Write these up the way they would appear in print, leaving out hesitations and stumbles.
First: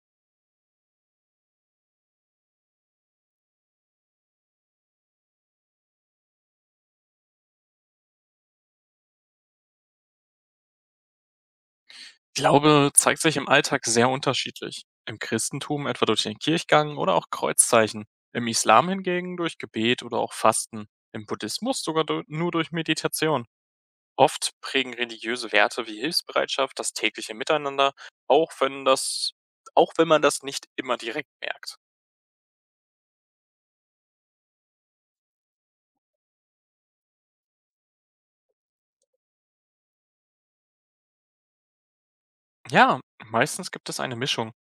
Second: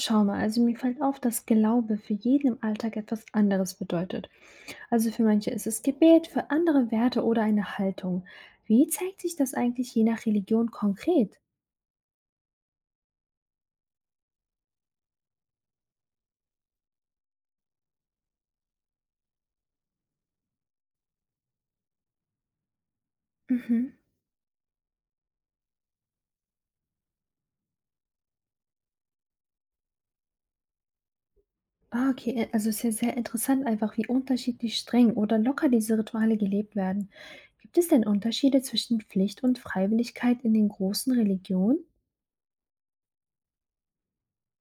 Schau mal, also mir fällt auf, dass Glaube für jeden im Alltag etwas anderes bedeutet. Also für manche ist es Gebet, für andere Werte oder eine Haltung. Wie zeigt sich das eigentlich je nach Religion konkret? Glaube zeigt sich im Alltag sehr unterschiedlich. Im Christentum etwa durch den Kirchgang oder auch Kreuzzeichen, im Islam hingegen durch Gebet oder auch Fasten, im Buddhismus sogar nur durch Meditation. Mhm. Oft prägen religiöse Werte wie Hilfsbereitschaft das tägliche Miteinander, auch wenn das auch wenn man das nicht immer direkt merkt. Ah, okay, also es ist ja sehr interessant einfach, wie unterschiedlich streng oder locker diese Rituale gelebt werden. Gibt es denn Unterschiede zwischen Pflicht und Freiwilligkeit in den großen Religionen? Ja, meistens gibt es eine Mischung.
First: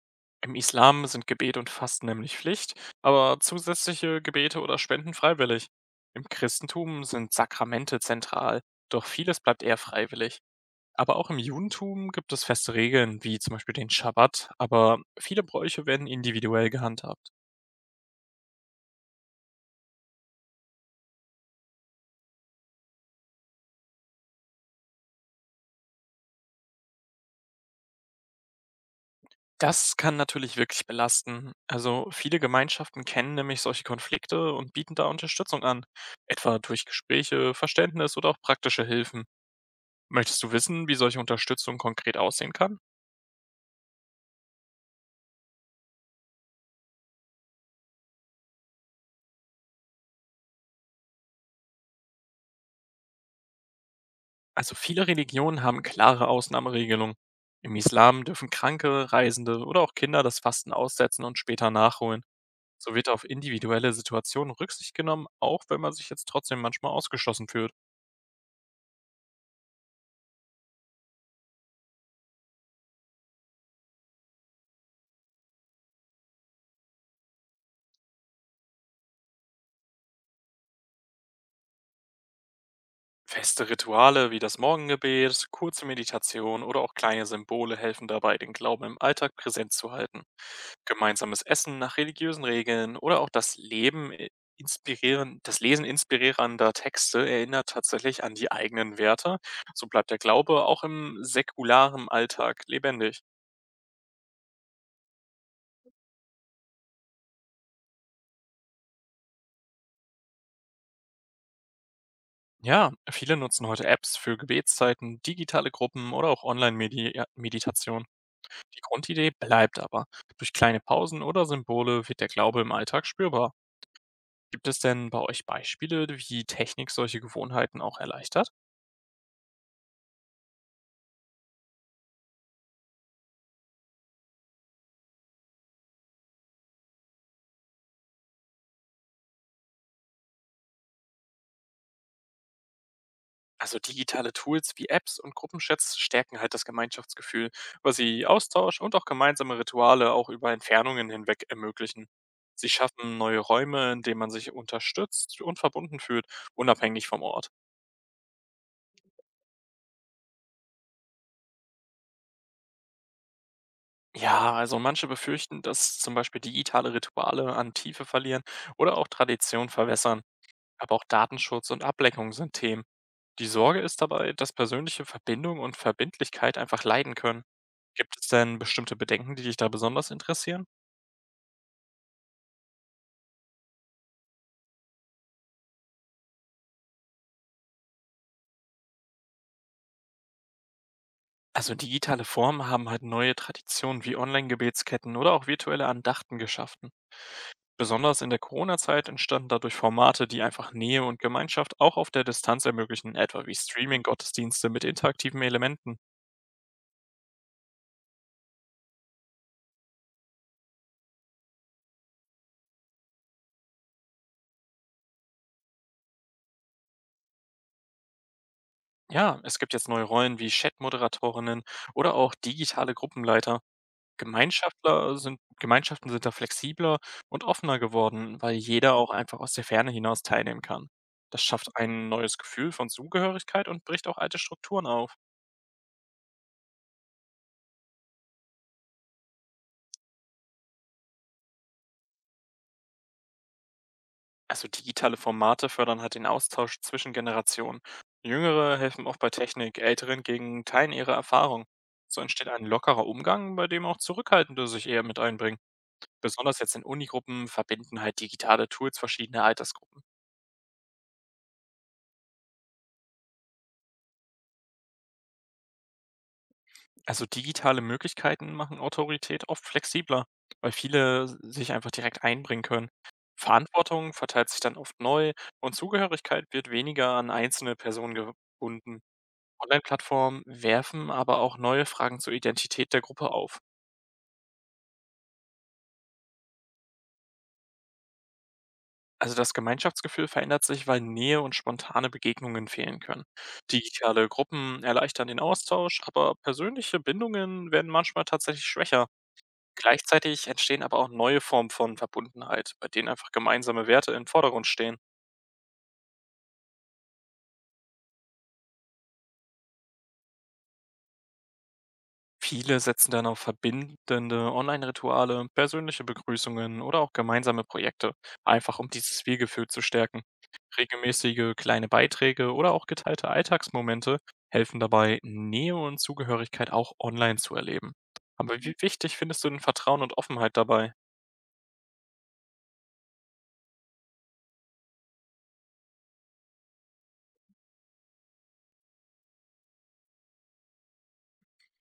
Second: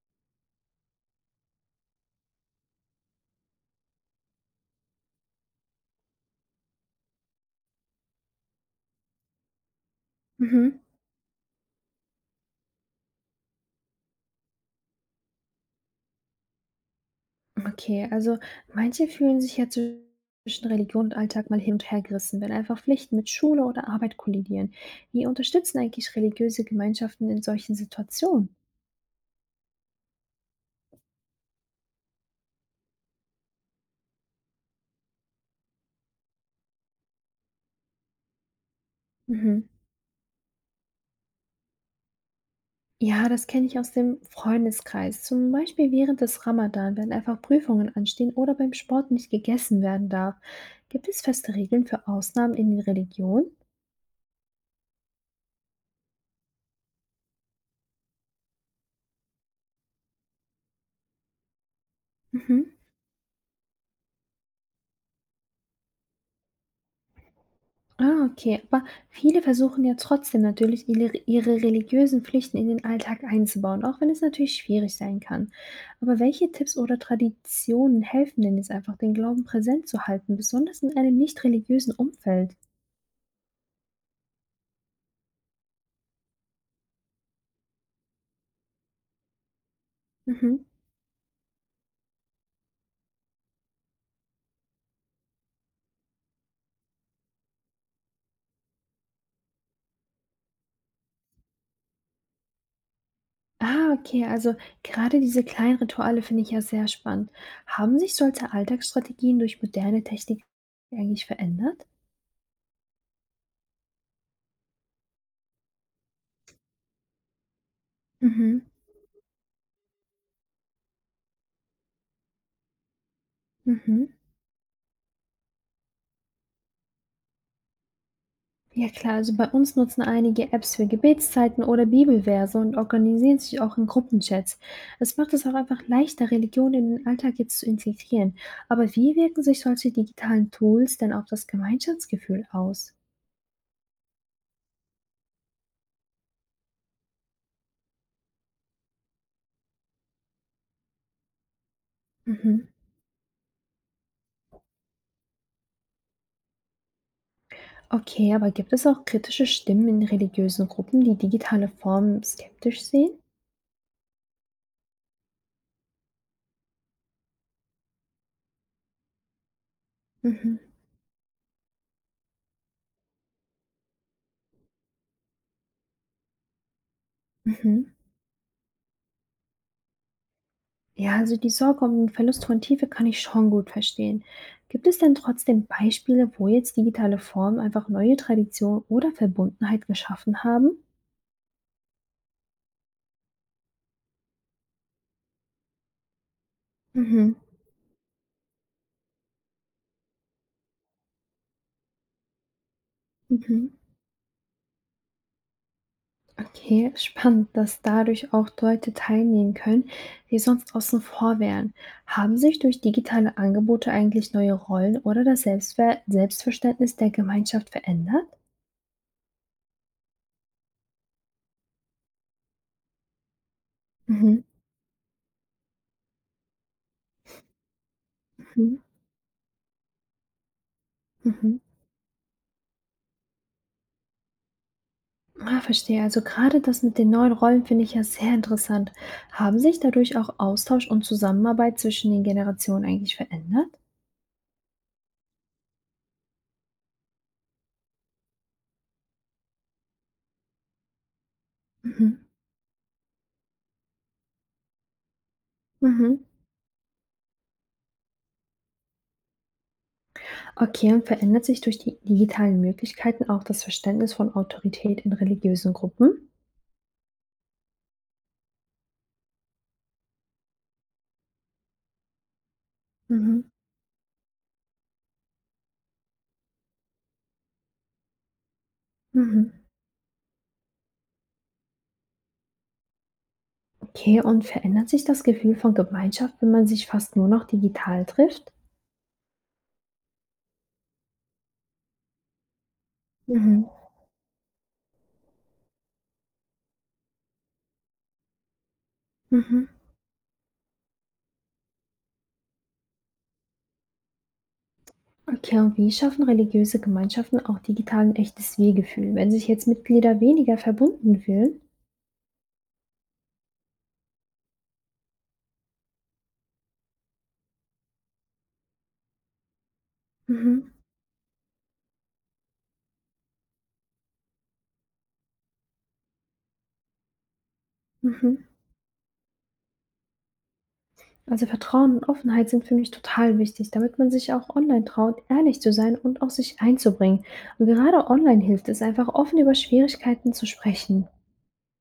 Im Islam sind Gebet und Fasten nämlich Pflicht, aber zusätzliche Gebete oder Spenden freiwillig. Im Christentum sind Sakramente zentral, doch vieles bleibt eher freiwillig. Mhm. Aber auch im Judentum gibt es feste Regeln, wie zum Beispiel den Schabbat, aber viele Bräuche werden individuell gehandhabt. Okay, also manche fühlen sich ja zwischen Religion und Alltag mal hin und her gerissen, wenn einfach Pflichten mit Schule oder Arbeit kollidieren. Wie unterstützen eigentlich religiöse Gemeinschaften in solchen Situationen? Das kann natürlich wirklich belasten. Also viele Gemeinschaften kennen nämlich solche Konflikte und bieten da Unterstützung an, etwa durch Gespräche, Verständnis oder auch praktische Hilfen. Mhm. Möchtest du wissen, wie solche Unterstützung konkret aussehen kann? Ja, das kenne ich aus dem Freundeskreis. Zum Beispiel während des Ramadan, wenn einfach Prüfungen anstehen oder beim Sport nicht gegessen werden darf. Gibt es feste Regeln für Ausnahmen in den Religionen? Also viele Religionen haben klare Ausnahmeregelungen. Im Islam dürfen Kranke, Reisende oder auch Kinder das Fasten aussetzen und später nachholen. Mhm. So wird auf individuelle Situationen Rücksicht genommen, auch wenn man sich jetzt trotzdem manchmal ausgeschlossen fühlt. Ah, okay. Aber viele versuchen ja trotzdem natürlich, ihre religiösen Pflichten in den Alltag einzubauen, auch wenn es natürlich schwierig sein kann. Aber welche Tipps oder Traditionen helfen denn jetzt einfach, den Glauben präsent zu halten, besonders in einem nicht religiösen Umfeld? Feste Rituale wie das Morgengebet, kurze Meditation oder auch kleine Symbole helfen dabei, den Glauben im Alltag präsent zu halten. Mhm. Gemeinsames Essen nach religiösen Regeln oder auch das Lesen inspirierender Texte erinnert tatsächlich an die eigenen Werte. So bleibt der Glaube auch im säkularen Alltag lebendig. Ah, okay. Also gerade diese kleinen Rituale finde ich ja sehr spannend. Haben sich solche Alltagsstrategien durch moderne Technik eigentlich verändert? Ja, viele nutzen heute Apps für Gebetszeiten, digitale Gruppen oder auch Online-Meditation. Mhm. Die Grundidee bleibt aber. Durch kleine Pausen oder Symbole wird der Glaube im Alltag spürbar. Mhm. Gibt es denn bei euch Beispiele, wie Technik solche Gewohnheiten auch erleichtert? Ja klar, also bei uns nutzen einige Apps für Gebetszeiten oder Bibelverse und organisieren sich auch in Gruppenchats. Es macht es auch einfach leichter, Religion in den Alltag jetzt zu integrieren. Aber wie wirken sich solche digitalen Tools denn auf das Gemeinschaftsgefühl aus? Also digitale Tools wie Apps und Gruppenchats stärken halt das Gemeinschaftsgefühl, weil sie Austausch und auch gemeinsame Rituale auch über Entfernungen hinweg ermöglichen. Mhm. Sie schaffen neue Räume, in denen man sich unterstützt und verbunden fühlt, unabhängig vom Ort. Okay, aber gibt es auch kritische Stimmen in religiösen Gruppen, die digitale Formen skeptisch sehen? Ja, also manche befürchten, dass zum Beispiel digitale Rituale an Tiefe verlieren oder auch Tradition verwässern. Mhm. Aber auch Datenschutz und Ablenkung sind Themen. Die Sorge ist dabei, dass persönliche Verbindung und Verbindlichkeit einfach leiden können. Mhm. Gibt es denn bestimmte Bedenken, die dich da besonders interessieren? Ja, also die Sorge um den Verlust von Tiefe kann ich schon gut verstehen. Gibt es denn trotzdem Beispiele, wo jetzt digitale Formen einfach neue Tradition oder Verbundenheit geschaffen haben? Also digitale Formen haben halt neue Traditionen wie Online-Gebetsketten oder auch virtuelle Andachten geschaffen. Mhm. Besonders in der Corona-Zeit entstanden dadurch Formate, die einfach Nähe und Gemeinschaft auch auf der Distanz ermöglichen, etwa wie Mhm. Streaming-Gottesdienste mit interaktiven Elementen. Okay, spannend, dass dadurch auch Leute teilnehmen können, die sonst außen vor wären. Haben sich durch digitale Angebote eigentlich neue Rollen oder das Selbstverständnis der Gemeinschaft verändert? Ja, es gibt jetzt neue Rollen wie Chat-Moderatorinnen oder auch digitale Gruppenleiter. Mhm. Gemeinschaften sind da flexibler und offener geworden, weil Mhm. jeder auch einfach aus der Ferne hinaus teilnehmen kann. Das Mhm. schafft ein neues Gefühl von Zugehörigkeit und bricht auch alte Strukturen auf. Ah, verstehe. Also gerade das mit den neuen Rollen finde ich ja sehr interessant. Haben sich dadurch auch Austausch und Zusammenarbeit zwischen den Generationen eigentlich verändert? Also digitale Formate fördern halt den Austausch zwischen Generationen. Jüngere helfen oft bei Technik, Ältere hingegen teilen ihre Erfahrung. So Mhm. entsteht ein lockerer Umgang, bei dem auch Zurückhaltende sich eher mit einbringen. Mhm. Besonders jetzt in Unigruppen verbinden halt digitale Tools verschiedene Altersgruppen. Okay, und verändert sich durch die digitalen Möglichkeiten auch das Verständnis von Autorität in religiösen Gruppen? Also digitale Möglichkeiten machen Autorität oft flexibler, weil viele sich einfach direkt einbringen können. Mhm. Verantwortung verteilt sich dann oft neu und Zugehörigkeit wird weniger an einzelne Personen gebunden. Mhm. Online-Plattformen werfen aber auch neue Fragen zur Identität der Gruppe auf. Okay, und verändert sich das Gefühl von Gemeinschaft, wenn man sich fast nur noch digital trifft? Also das Gemeinschaftsgefühl verändert sich, weil Nähe und spontane Begegnungen fehlen können. Mhm. Digitale Gruppen erleichtern den Austausch, aber persönliche Bindungen werden manchmal tatsächlich schwächer. Mhm. Gleichzeitig entstehen aber auch neue Formen von Verbundenheit, bei denen einfach gemeinsame Werte im Vordergrund stehen. Okay, und wie schaffen religiöse Gemeinschaften auch digital ein echtes Wir-Gefühl, wenn sich jetzt Mitglieder weniger verbunden fühlen? Viele setzen dann auf verbindende Online-Rituale, persönliche Begrüßungen oder auch gemeinsame Projekte, einfach um dieses Wir-Gefühl zu stärken. Mhm, Regelmäßige kleine Beiträge oder auch geteilte Alltagsmomente helfen dabei, Nähe und Zugehörigkeit auch online zu erleben. mhm. Aber wie wichtig findest du denn Vertrauen und Offenheit dabei? Also Vertrauen und Offenheit sind für mich total wichtig, damit man sich auch online traut, ehrlich zu sein und auch sich einzubringen. Und gerade online hilft es einfach, offen über Schwierigkeiten zu sprechen.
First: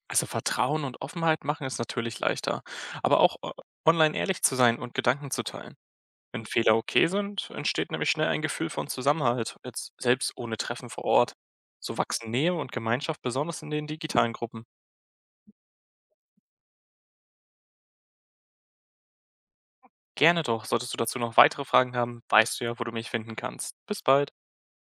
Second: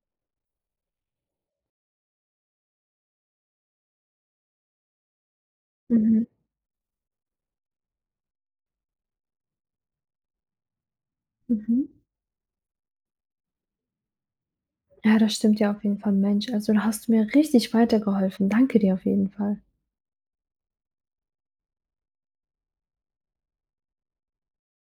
Also Vertrauen und Offenheit machen es natürlich leichter, aber auch online ehrlich zu sein und Gedanken zu teilen. Mhm, Wenn Fehler okay sind, entsteht nämlich schnell ein Gefühl von Zusammenhalt, jetzt selbst ohne Treffen vor Ort. mhm. So wachsen Nähe und Gemeinschaft besonders in den digitalen Gruppen. Ja, das stimmt ja auf jeden Fall, Mensch. Also da hast du mir richtig weitergeholfen. Danke dir auf jeden Fall. Gerne doch, solltest du dazu noch weitere Fragen haben, weißt du ja, wo du mich finden kannst. Bis bald.